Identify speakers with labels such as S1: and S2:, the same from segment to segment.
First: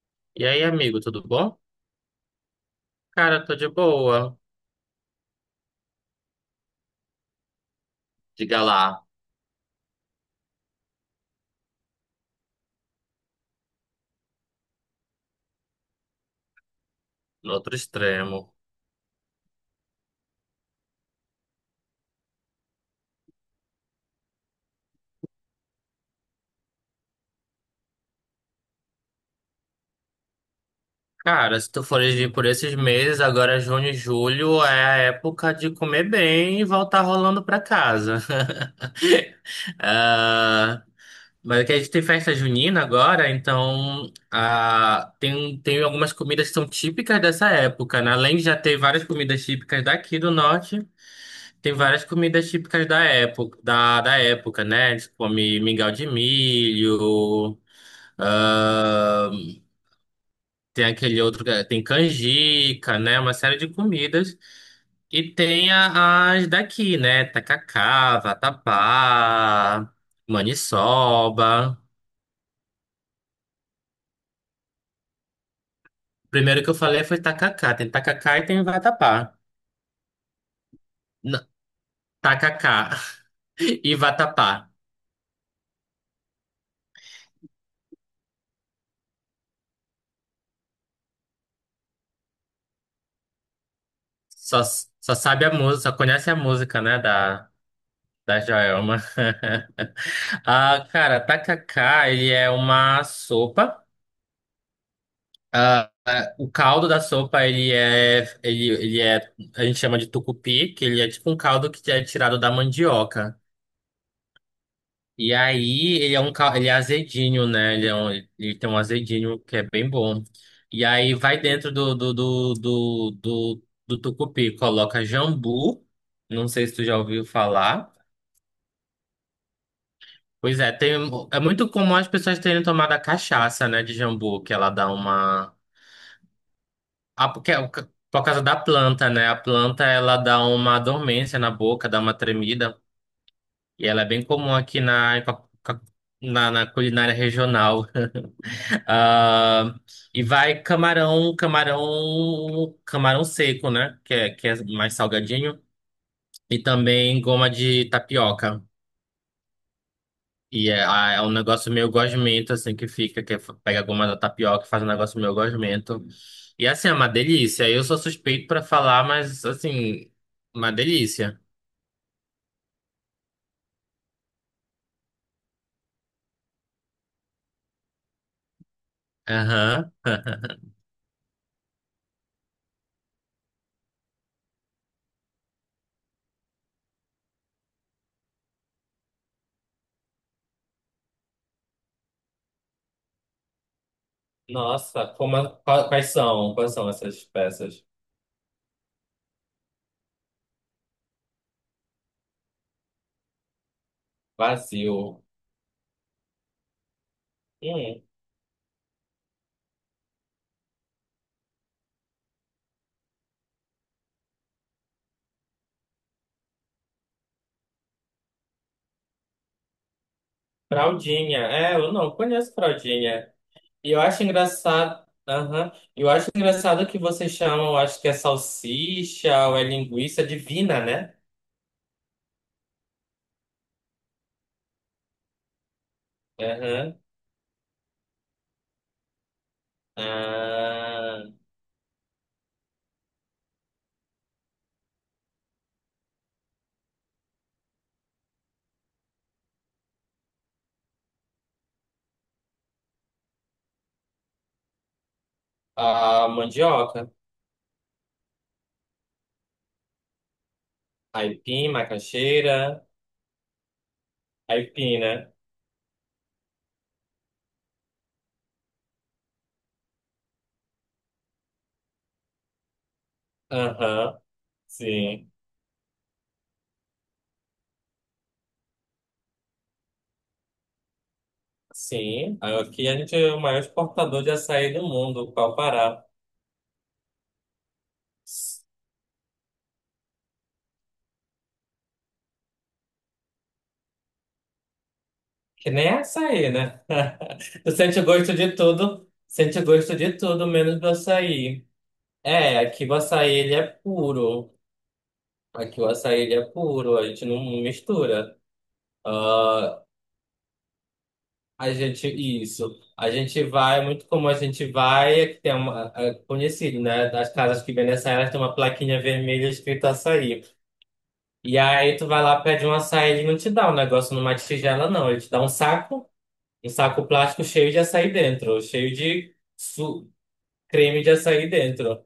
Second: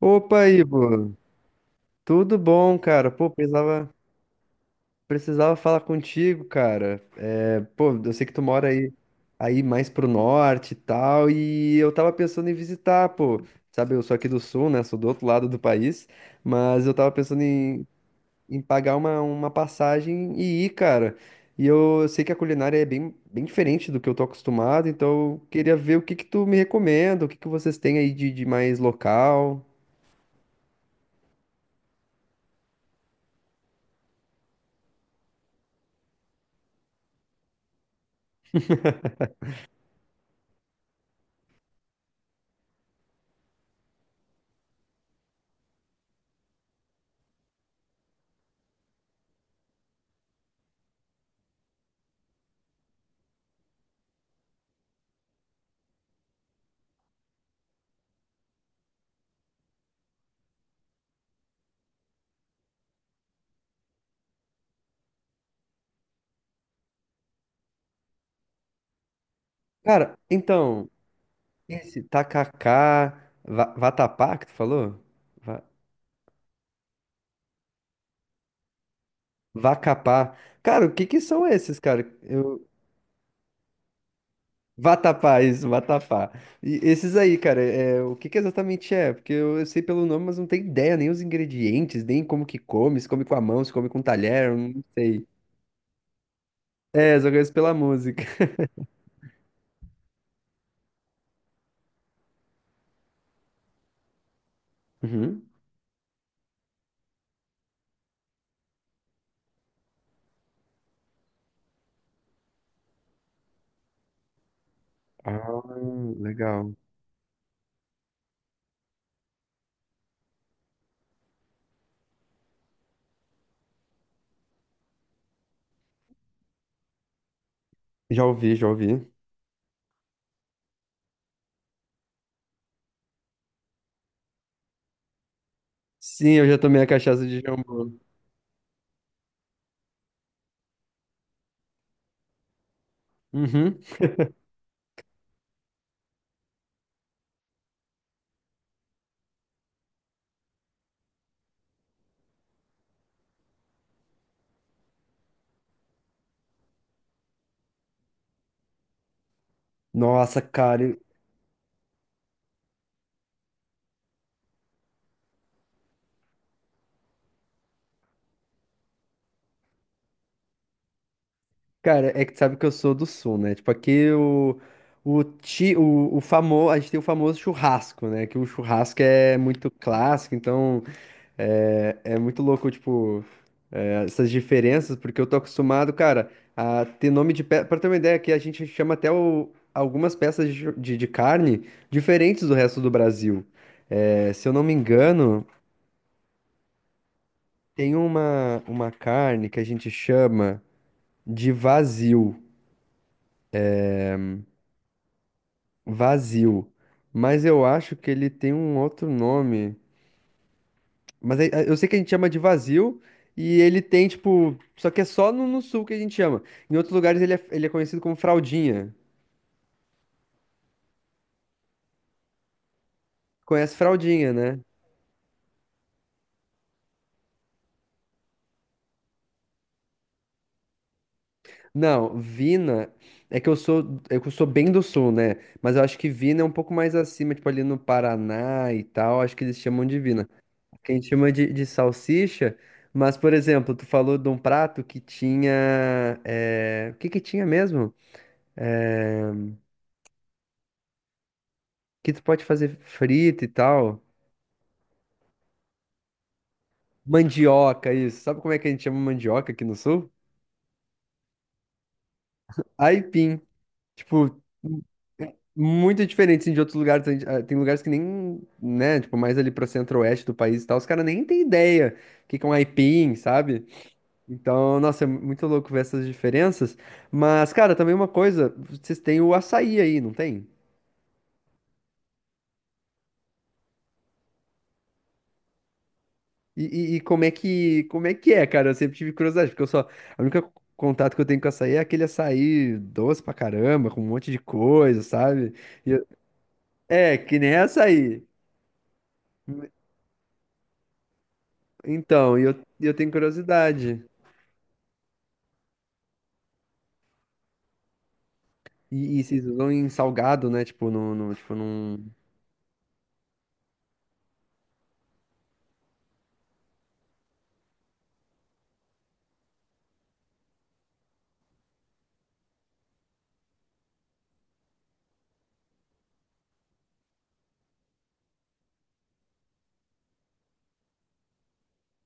S1: Opa,
S2: E aí, amigo,
S1: Ivo,
S2: tudo bom?
S1: tudo bom, cara? Pô,
S2: Cara, tô de boa.
S1: precisava falar contigo, cara. Pô, eu sei que tu
S2: Diga
S1: mora
S2: lá,
S1: aí mais pro norte e tal, e eu tava pensando em visitar, pô. Sabe, eu sou aqui do sul, né? Sou do outro lado do país, mas eu tava pensando
S2: no outro extremo.
S1: em pagar uma passagem e ir, cara. Sei que a culinária é bem diferente do que eu tô acostumado, então eu queria ver o que que tu me recomenda, o que que vocês têm aí de mais local.
S2: Cara, se tu fores vir por esses meses, agora é junho e julho é a época de comer bem e voltar rolando pra casa. Ah, mas é que a gente tem festa junina agora, então tem algumas comidas que são típicas dessa época, né? Além de já ter várias comidas típicas daqui do norte. Tem várias comidas típicas da época, né? Eles comem mingau de milho, ah, tem aquele outro, é, tem canjica, né? Uma série de comidas. E tem as daqui, né? Tacacá, vatapá,
S1: Cara, então.
S2: maniçoba.
S1: Esse tacacá, vatapá que tu falou? Va-
S2: Primeiro que eu falei foi tacacá. Tem tacacá e tem vatapá.
S1: Vacapá. Cara, o que que
S2: Não,
S1: são esses, cara? Eu...
S2: tacacá e vatapá.
S1: Vatapá, isso, vatapá. E esses aí, cara, é... o que que exatamente é? Porque eu sei pelo nome, mas não tenho ideia nem os ingredientes, nem como que come, se come com a mão, se come com um talher, eu
S2: Só,
S1: não
S2: só
S1: sei.
S2: sabe a música, só conhece a música, né?
S1: É, só
S2: Da,
S1: conheço pela música.
S2: da Joelma. Ah, cara, tacacá, ele é uma sopa.
S1: Uhum.
S2: O caldo da sopa, ele é, ele é, a gente chama de tucupi, que ele é tipo um caldo que é tirado da mandioca. E
S1: Ah,
S2: aí, ele é um caldo, ele é
S1: legal.
S2: azedinho, né? Ele tem um azedinho que é bem bom. E aí, vai dentro do tucupi, coloca jambu, não sei se tu já ouviu falar.
S1: Já ouvi, já ouvi.
S2: Pois é, é muito comum as pessoas terem tomado a cachaça, né, de jambu, que ela dá uma.
S1: Sim, eu já tomei a cachaça
S2: Ah,
S1: de
S2: porque,
S1: jambu.
S2: por causa da planta, né? A planta ela dá uma dormência na boca, dá uma tremida.
S1: Uhum.
S2: E ela é bem comum aqui na, em co- co- na, na culinária regional. Ah, e vai camarão seco, né? Que é mais salgadinho. E também goma de tapioca.
S1: Nossa,
S2: E
S1: cara,
S2: é, ah, é um negócio meio gosmento, assim, que fica, pega a goma da tapioca e faz um negócio meio gosmento. E assim, é uma delícia. Eu sou suspeito pra falar, mas assim, uma delícia.
S1: cara, é que tu sabe que eu sou do sul, né? Tipo, aqui o famoso, a gente tem o famoso churrasco, né? Que o churrasco é muito
S2: Aham.
S1: clássico, então é muito louco, tipo, é, essas diferenças, porque eu tô acostumado, cara, a ter nome de peça. Pra ter uma ideia, aqui a gente chama até algumas peças de carne diferentes do resto do Brasil. É, se eu não me
S2: Nossa, como,
S1: engano,
S2: quais são? Quais são essas peças?
S1: tem uma carne que a gente chama de vazio.
S2: Vazio.
S1: Vazio. Mas eu acho
S2: Hum,
S1: que ele tem um outro nome. Eu sei que a gente chama de vazio e ele tem, tipo. Só que é só no sul que a gente chama. Em outros lugares ele é conhecido como fraldinha.
S2: fraldinha. É, eu não conheço fraldinha.
S1: Conhece
S2: E eu acho
S1: fraldinha, né?
S2: engraçado. Aham. Eu acho engraçado que vocês chamam, acho que é salsicha ou é linguiça divina, né?
S1: Não, Vina é que eu sou bem do sul, né? Mas eu acho que Vina é um pouco mais
S2: Aham.
S1: acima, tipo ali no Paraná e tal, acho que eles chamam de Vina. Que a gente
S2: Ah,
S1: chama de salsicha, mas por exemplo, tu falou de um prato que tinha, é, o que que tinha mesmo? É, que tu pode fazer frita e tal.
S2: a mandioca.
S1: Mandioca, isso. Sabe como é que a gente chama mandioca aqui no sul?
S2: Aipim, macaxeira.
S1: Aipim. Tipo,
S2: Aipim, né?
S1: muito diferente assim, de outros lugares. Ah, tem lugares que nem, né? Tipo, mais ali pro centro-oeste do país e tal. Os caras nem têm ideia o que que é um aipim, sabe?
S2: Aham,
S1: Então, nossa, é
S2: sim.
S1: muito louco ver essas diferenças. Mas, cara, também uma coisa, vocês têm o açaí aí, não tem?
S2: Sim. Aqui a gente é o maior exportador de açaí do mundo, qual o Pará.
S1: E, e como é que é, cara? Eu sempre tive curiosidade, porque eu só, a única contato que eu tenho com açaí é aquele açaí doce pra caramba, com um monte de coisa, sabe?
S2: Que nem
S1: E
S2: é
S1: eu-
S2: açaí, né?
S1: É, que nem
S2: Tu sente o
S1: açaí.
S2: gosto de tudo, sente o gosto de tudo, menos do açaí.
S1: Então,
S2: É, aqui
S1: e
S2: o
S1: eu tenho
S2: açaí ele é
S1: curiosidade.
S2: puro. Aqui o açaí ele é puro, a gente não mistura.
S1: E vocês usam em salgado, né? Tipo, tipo,
S2: A
S1: num...
S2: gente, isso. A gente vai, é muito como a gente vai, é que tem uma, é conhecido, né? Das casas que vendem açaí, elas têm uma plaquinha vermelha escrito açaí. E aí tu vai lá, pede um açaí, ele não te dá um negócio numa tigela, não. Ele te dá um saco plástico cheio de açaí dentro, cheio de creme de açaí dentro.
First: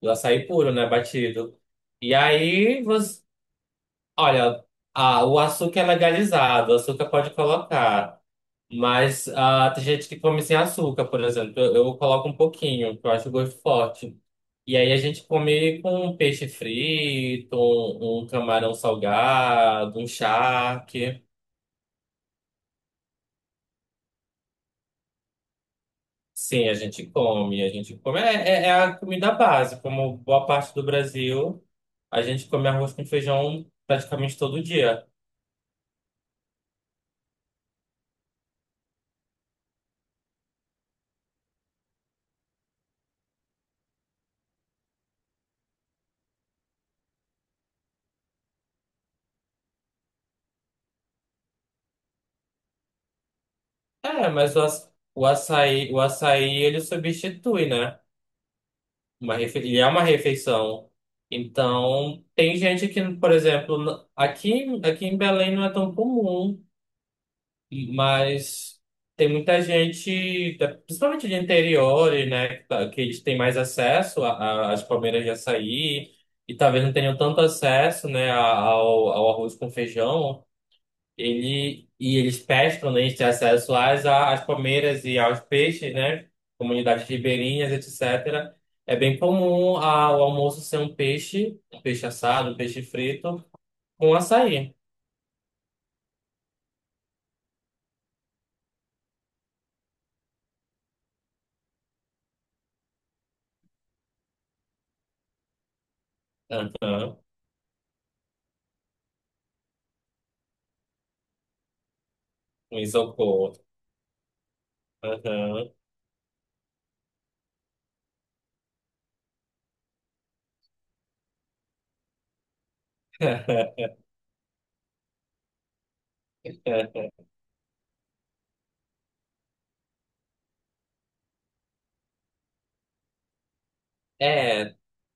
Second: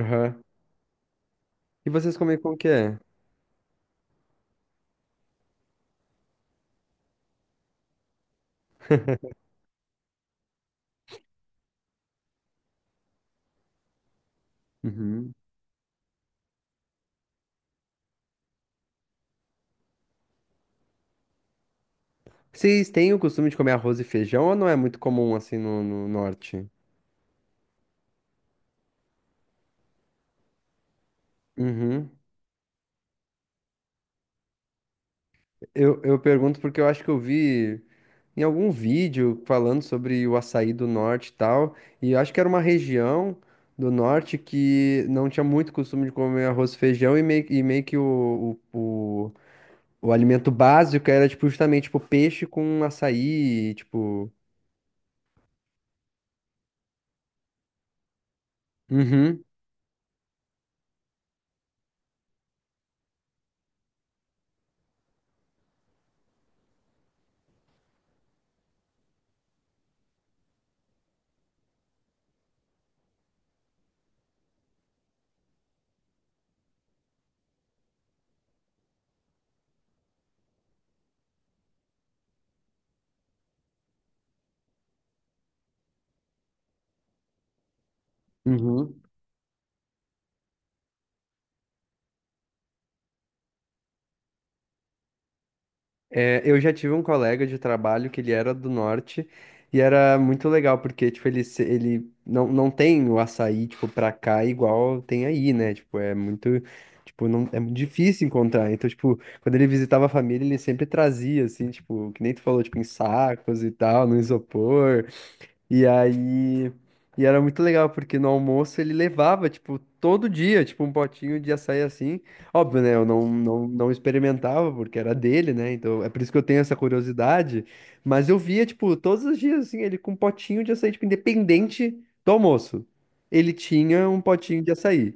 S2: Do açaí puro, né? Batido.
S1: E
S2: E
S1: vocês comem como que
S2: aí
S1: é?
S2: você, olha, o açúcar é legalizado, o açúcar pode colocar. Mas tem gente que come sem açúcar, por exemplo. Eu coloco um pouquinho, porque eu acho o gosto forte. E aí a gente
S1: Uhum.
S2: come com um peixe frito, um camarão salgado, um charque.
S1: Vocês têm o costume de comer arroz e feijão ou não é muito comum assim no norte?
S2: Sim, a gente come, a gente come. É, é a comida base, como boa parte do Brasil,
S1: Uhum.
S2: a gente come arroz com feijão praticamente todo dia.
S1: Eu pergunto porque eu acho que eu vi em algum vídeo falando sobre o açaí do norte e tal. E eu acho que era uma região do norte que não tinha muito costume de comer arroz e feijão e meio que o alimento básico era, tipo, justamente, tipo, peixe com açaí,
S2: É,
S1: tipo...
S2: mas o açaí ele substitui, né?
S1: Uhum,
S2: E é uma refeição. Então, tem gente que, por exemplo, aqui em Belém não é tão comum, mas tem muita gente, principalmente de interior, né, que eles têm mais acesso às palmeiras de açaí e talvez não tenham tanto acesso, né, ao arroz com feijão. E eles pescam, né, eles têm acesso às palmeiras e aos peixes, né? Comunidades ribeirinhas, etc. É
S1: uhum.
S2: bem comum o almoço ser um peixe assado, um peixe frito, com açaí.
S1: É, eu já tive um colega de trabalho que ele era do norte e era muito legal, porque, tipo, ele, se- ele não, não tem o açaí, tipo, pra cá igual tem aí, né? Tipo, é muito,
S2: Aham,
S1: tipo, não, é muito difícil encontrar. Então, tipo, quando ele visitava a família, ele sempre trazia, assim, tipo, que nem tu falou, tipo,
S2: um
S1: em
S2: isopor.
S1: sacos e tal, no isopor.
S2: Aham.
S1: E aí. E era muito legal, porque no almoço ele levava, tipo, todo dia, tipo, um potinho de açaí assim. Óbvio, né? Eu não experimentava, porque era dele, né? Então é por isso que eu tenho essa curiosidade. Mas eu via, tipo, todos os dias, assim, ele com um potinho de açaí, tipo, independente do almoço. Ele tinha um potinho de
S2: É,
S1: açaí.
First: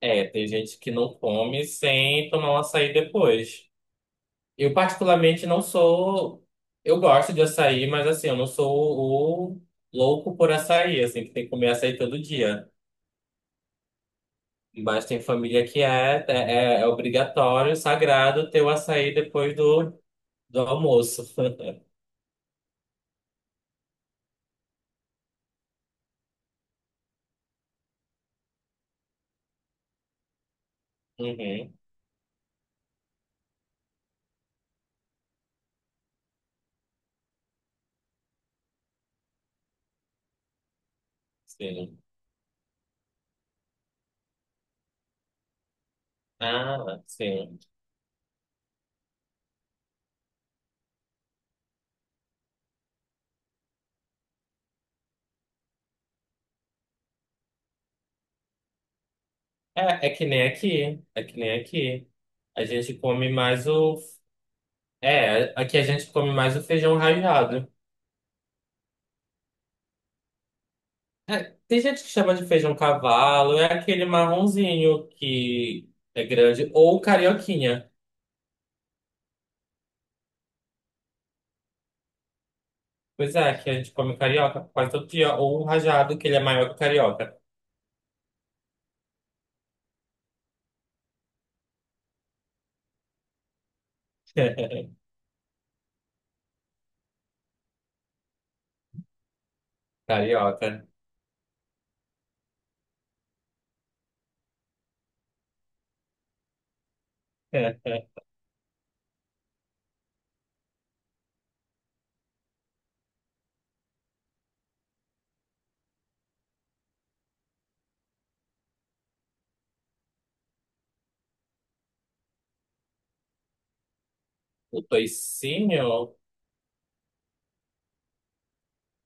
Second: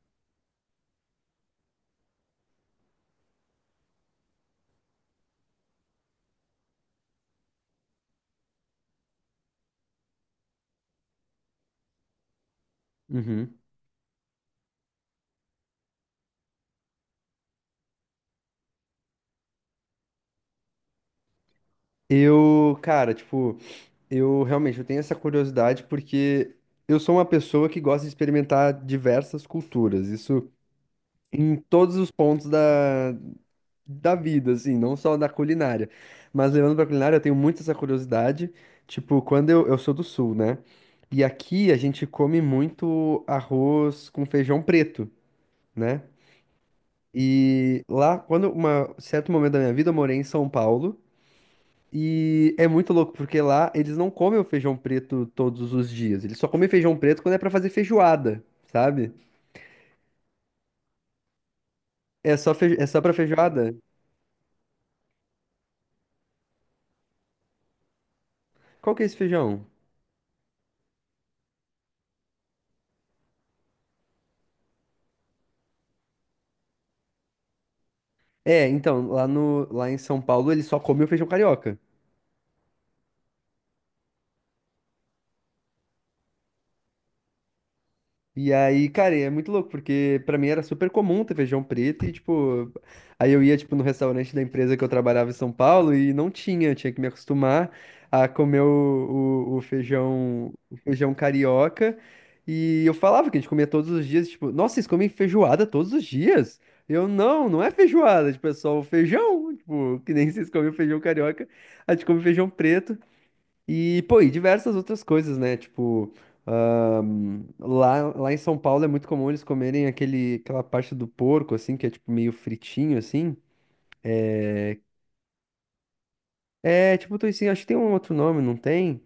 S2: é, tem gente que não come sem tomar um açaí depois. Eu particularmente não sou. Eu gosto de açaí, mas assim, eu não sou o louco por açaí, assim, que tem que comer açaí todo dia.
S1: Uhum.
S2: Mas tem família que é obrigatório, sagrado, ter o açaí depois do almoço.
S1: Eu, cara, tipo, eu realmente eu tenho essa curiosidade porque eu sou uma pessoa que gosta de experimentar diversas culturas. Isso. Em
S2: Uhum,
S1: todos os pontos da vida, assim, não só da culinária. Mas levando pra culinária, eu tenho muito essa curiosidade. Tipo, eu sou do sul, né? E aqui a
S2: sim.
S1: gente come muito arroz com feijão preto, né?
S2: Ah, sim.
S1: E lá, quando uma certo momento da minha vida, eu morei em São Paulo. E é muito louco, porque lá eles não comem o feijão preto todos os dias. Eles só comem feijão preto quando é pra fazer feijoada, sabe?
S2: É, é que nem aqui. É que nem aqui.
S1: É só,
S2: A
S1: feijo... é
S2: gente
S1: só pra
S2: come mais
S1: feijoada?
S2: o. É, aqui a gente come mais o feijão ralado.
S1: Qual que é esse feijão?
S2: É, tem gente que chama de feijão cavalo, é aquele marronzinho que é grande, ou carioquinha.
S1: É, então, lá no, lá em São Paulo ele só come o feijão carioca.
S2: Pois é, que a gente come carioca quase todo dia, ou o rajado, que ele é maior que o carioca.
S1: E aí, cara, é muito louco, porque pra mim era super comum ter feijão preto e, tipo, aí eu ia, tipo, no restaurante da empresa que eu trabalhava em São Paulo e não tinha, eu tinha que me acostumar a comer
S2: Carioca.
S1: o feijão carioca. E eu falava que a gente comia todos os dias, tipo, nossa, vocês comem feijoada todos os dias? Eu, não, não é feijoada, tipo, é só o feijão, tipo, que nem vocês comem o feijão carioca, a gente come feijão preto. E, pô, e diversas outras coisas, né? Tipo, lá em São Paulo é muito comum eles comerem aquela parte do porco, assim, que é tipo meio fritinho, assim.
S2: O toicinho,
S1: É, tipo, toicinho, acho que tem um outro nome, não tem?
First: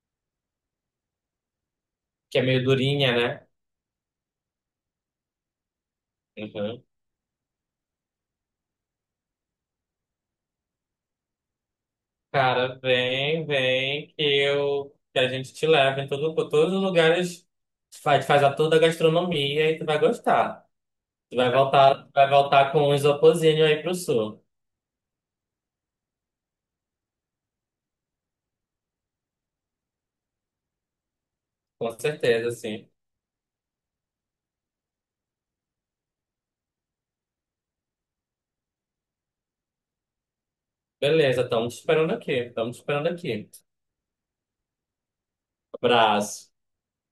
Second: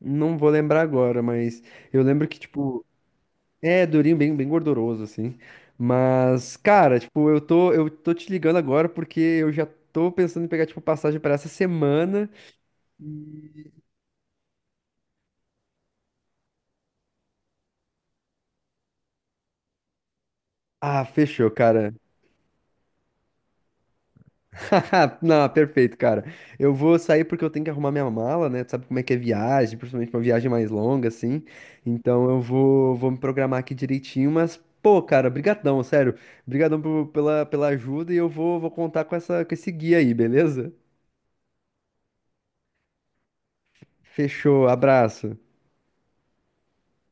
S1: Não vou lembrar agora, mas eu lembro que,
S2: que é meio
S1: tipo,
S2: durinha, né?
S1: é durinho, bem gorduroso, assim. Mas,
S2: Uhum.
S1: cara, tipo, eu tô te ligando agora porque eu já tô pensando em pegar, tipo, passagem pra essa semana.
S2: Cara, vem, vem, que a gente te leva por todos os lugares, faz a toda a gastronomia e tu vai gostar.
S1: Ah,
S2: Tu
S1: fechou,
S2: vai
S1: cara.
S2: voltar, vai voltar com um isopozinho aí pro sul,
S1: Não, perfeito, cara. Eu vou sair porque eu tenho que arrumar minha mala, né? Tu sabe como é que é viagem, principalmente uma viagem mais longa, assim.
S2: com
S1: Então eu
S2: certeza, sim.
S1: vou me programar aqui direitinho, mas, pô, cara, brigadão, sério. Brigadão pela ajuda e eu vou contar com essa, com esse guia aí, beleza?
S2: Beleza, estamos esperando aqui. Estamos esperando aqui.
S1: Fechou, abraço.
S2: Abraço.